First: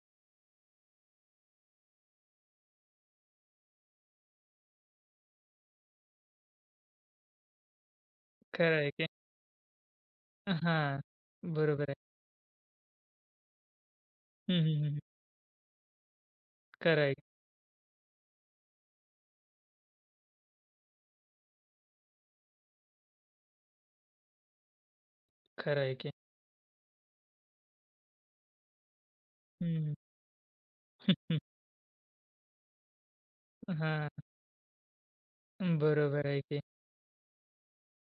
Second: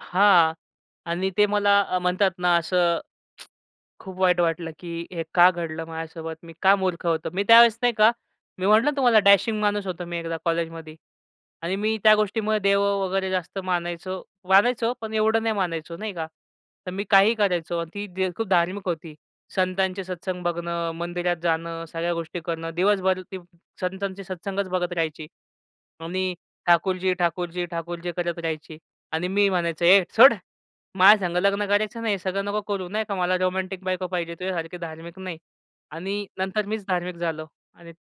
हां, आणि ते मला अ, म्हणतात ना असं, खूप वाईट वाटलं, की हे का घडलं माझ्यासोबत? मी का मूर्ख होतो? मी त्यावेळेस, नाही का, मी खरं म्हटलं आहे की. तुम्हाला, डॅशिंग माणूस होतो मी एकदा कॉलेजमध्ये हां. आणि बरोबर आहे. मी त्या गोष्टीमुळे देव वगैरे जास्त मानायचो. हं, हं, मानायचो, हं. पण एवढं नाही मानायचो, नाही का. तर खरं मी आहे. काहीही करायचो आणि ती खूप धार्मिक होती. संतांचे सत्संग बघणं, मंदिरात जाणं, सगळ्या गोष्टी करणं, दिवसभर ती संतांचे सत्संगच बघत राहायची. खरं आहे की. आणि ठाकूरजी, ठाकूरजी, ठाकूरजी करत राहायची आणि मी हं, म्हणायचो, हं. "ए सोड, माझ्यासंग लग्न करायचं ना, हे सगळं नको करू. नाही का, मला रोमॅन्टिक बायको हां. पाहिजे, तुझ्यासारखी धार्मिक नाही." अं, आणि बरोबर आहे की. नंतर मीच धार्मिक झालो आणि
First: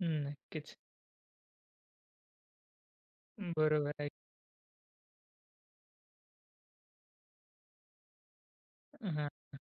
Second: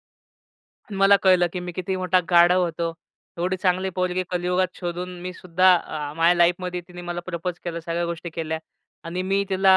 हं, नक्कीच. मला कळलं, की मी किती मोठा गाढव होतो. अं, एवढी चांगली बरोबर आहे. पोरगी कलियुगात शोधून मी सुद्धा अ, माझ्या लाईफमध्ये तिने मला प्रपोज केलं. सगळ्या गोष्टी केल्या आणि हां. मी तिला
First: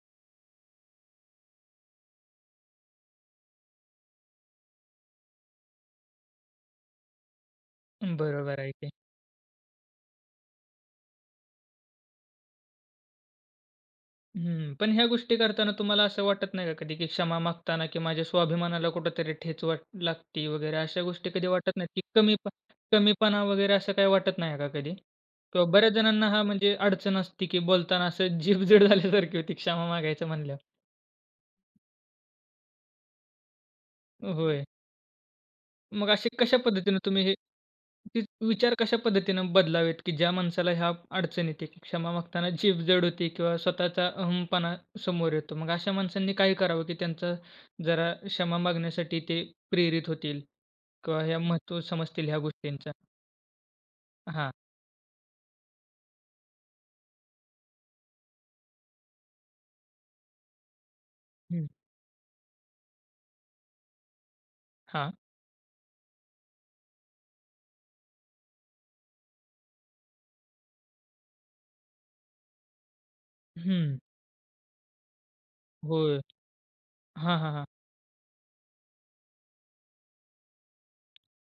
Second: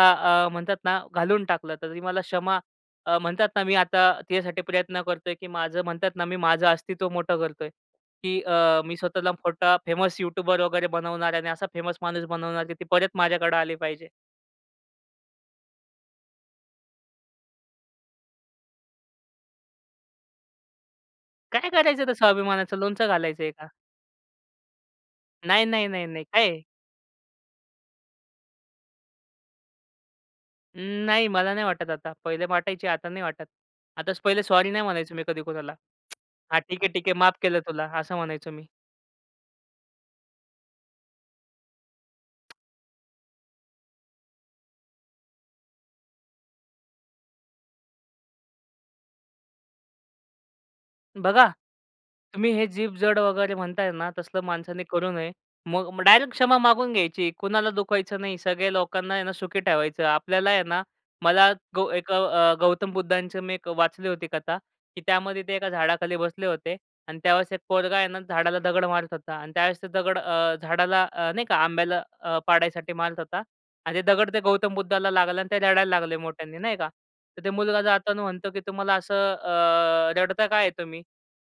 अ, म्हणतात ना, घालवून टाकलं. तर ती मला क्षमा अ, म्हणतात ना, मी आता तिच्यासाठी प्रयत्न करतोय, की माझं, म्हणतात ना, मी माझं अस्तित्व मोठं करतोय, अं, की बरोबर आहे अ, की. मी स्वतःला मोठा फेमस यूट्यूबर वगैरे बनवणार आहे आणि असा फेमस माणूस बनवणार, की ती परत माझ्याकडं आली पाहिजे. हं. पण ह्या गोष्टी करताना तुम्हाला असं वाटत नाही का कधी, की क्षमा मागताना की माझ्या स्वाभिमानाला कुठेतरी ठेच वाट लागती वगैरे? अशा गोष्टी कधी काय वाटत नाही, की करायचं त्या कमीप स्वाभिमानाचं? लोणचं कमीपणा घालायचंय का? वगैरे, असं काही वाटत नाही का कधी? नाही, किंवा नाही, बऱ्याच नाही, नाही, जणांना हां, काय आहे. म्हणजे अडचण असती, की बोलताना असं जीभ जड झाल्यासारखी होती. क्षमा मागायचं म्हणल्यावर. नाही, मला नाही वाटत आता. पहिले वाटायची, आता नाही वाटत. आताच अ, पहिले, होय. सॉरी नाही म्हणायचो मी कधी कुणाला. मग अशी कशा "हां, ठीक आहे, पद्धतीने ठीक आहे, तुम्ही हे माफ केलं तुला," असं वि म्हणायचो मी. विचार कशा पद्धतीने बदलावेत, की ज्या माणसाला ह्या अडचण येते, क्षमा मागताना जीभ जड होते किंवा स्वतःचा अहंपणा समोर येतो. मग अशा माणसांनी काय करावं, की त्यांचं जरा क्षमा मागण्यासाठी ते प्रेरित होतील किंवा ह्या बघा, महत्त्व समजतील ह्या तुम्ही हे गोष्टींच्या? जीभ जड वगैरे म्हणताय ना, अ, तसलं हां. माणसाने करू नये. मग मग डायरेक्ट क्षमा मागून घ्यायची, कुणाला दुखायचं नाही. सगळ्या लोकांना, हे ना, सुखी ठेवायचं. आपल्याला आहे ना, मला हं. गौ एक गौ अ, गौतम बुद्धांची मी एक वाचली होती कथा, की हां. त्यामध्ये ते एका झाडाखाली बसले होते आणि त्यावेळेस एक पोरगा आहे ना, झाडाला दगड मारत होता आणि त्यावेळेस ते दगड अ, झाडाला अ, नाही का, आंब्याला अ, पाडायसाठी मारत होता आणि हं. ते दगड ते गौतम बुद्धाला लागलं आणि ते रडायला लागले होय. मोठ्यांनी, नाही का. हां, तर ते हां, हां. मुलगा जाताना म्हणतो, की "तुम्हाला असं अ, रडता का आहे तुम्ही?"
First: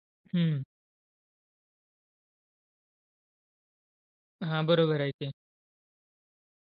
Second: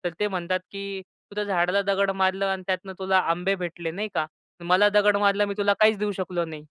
तर ते म्हणतात, हं. की "तू त्या झाडाला दगड मारलं आणि त्यातनं तुला आंबे भेटले, नाही का. हां, मला बरोबर आहे दगड की. मारला, मी तुला काहीच देऊ शकलो नाही."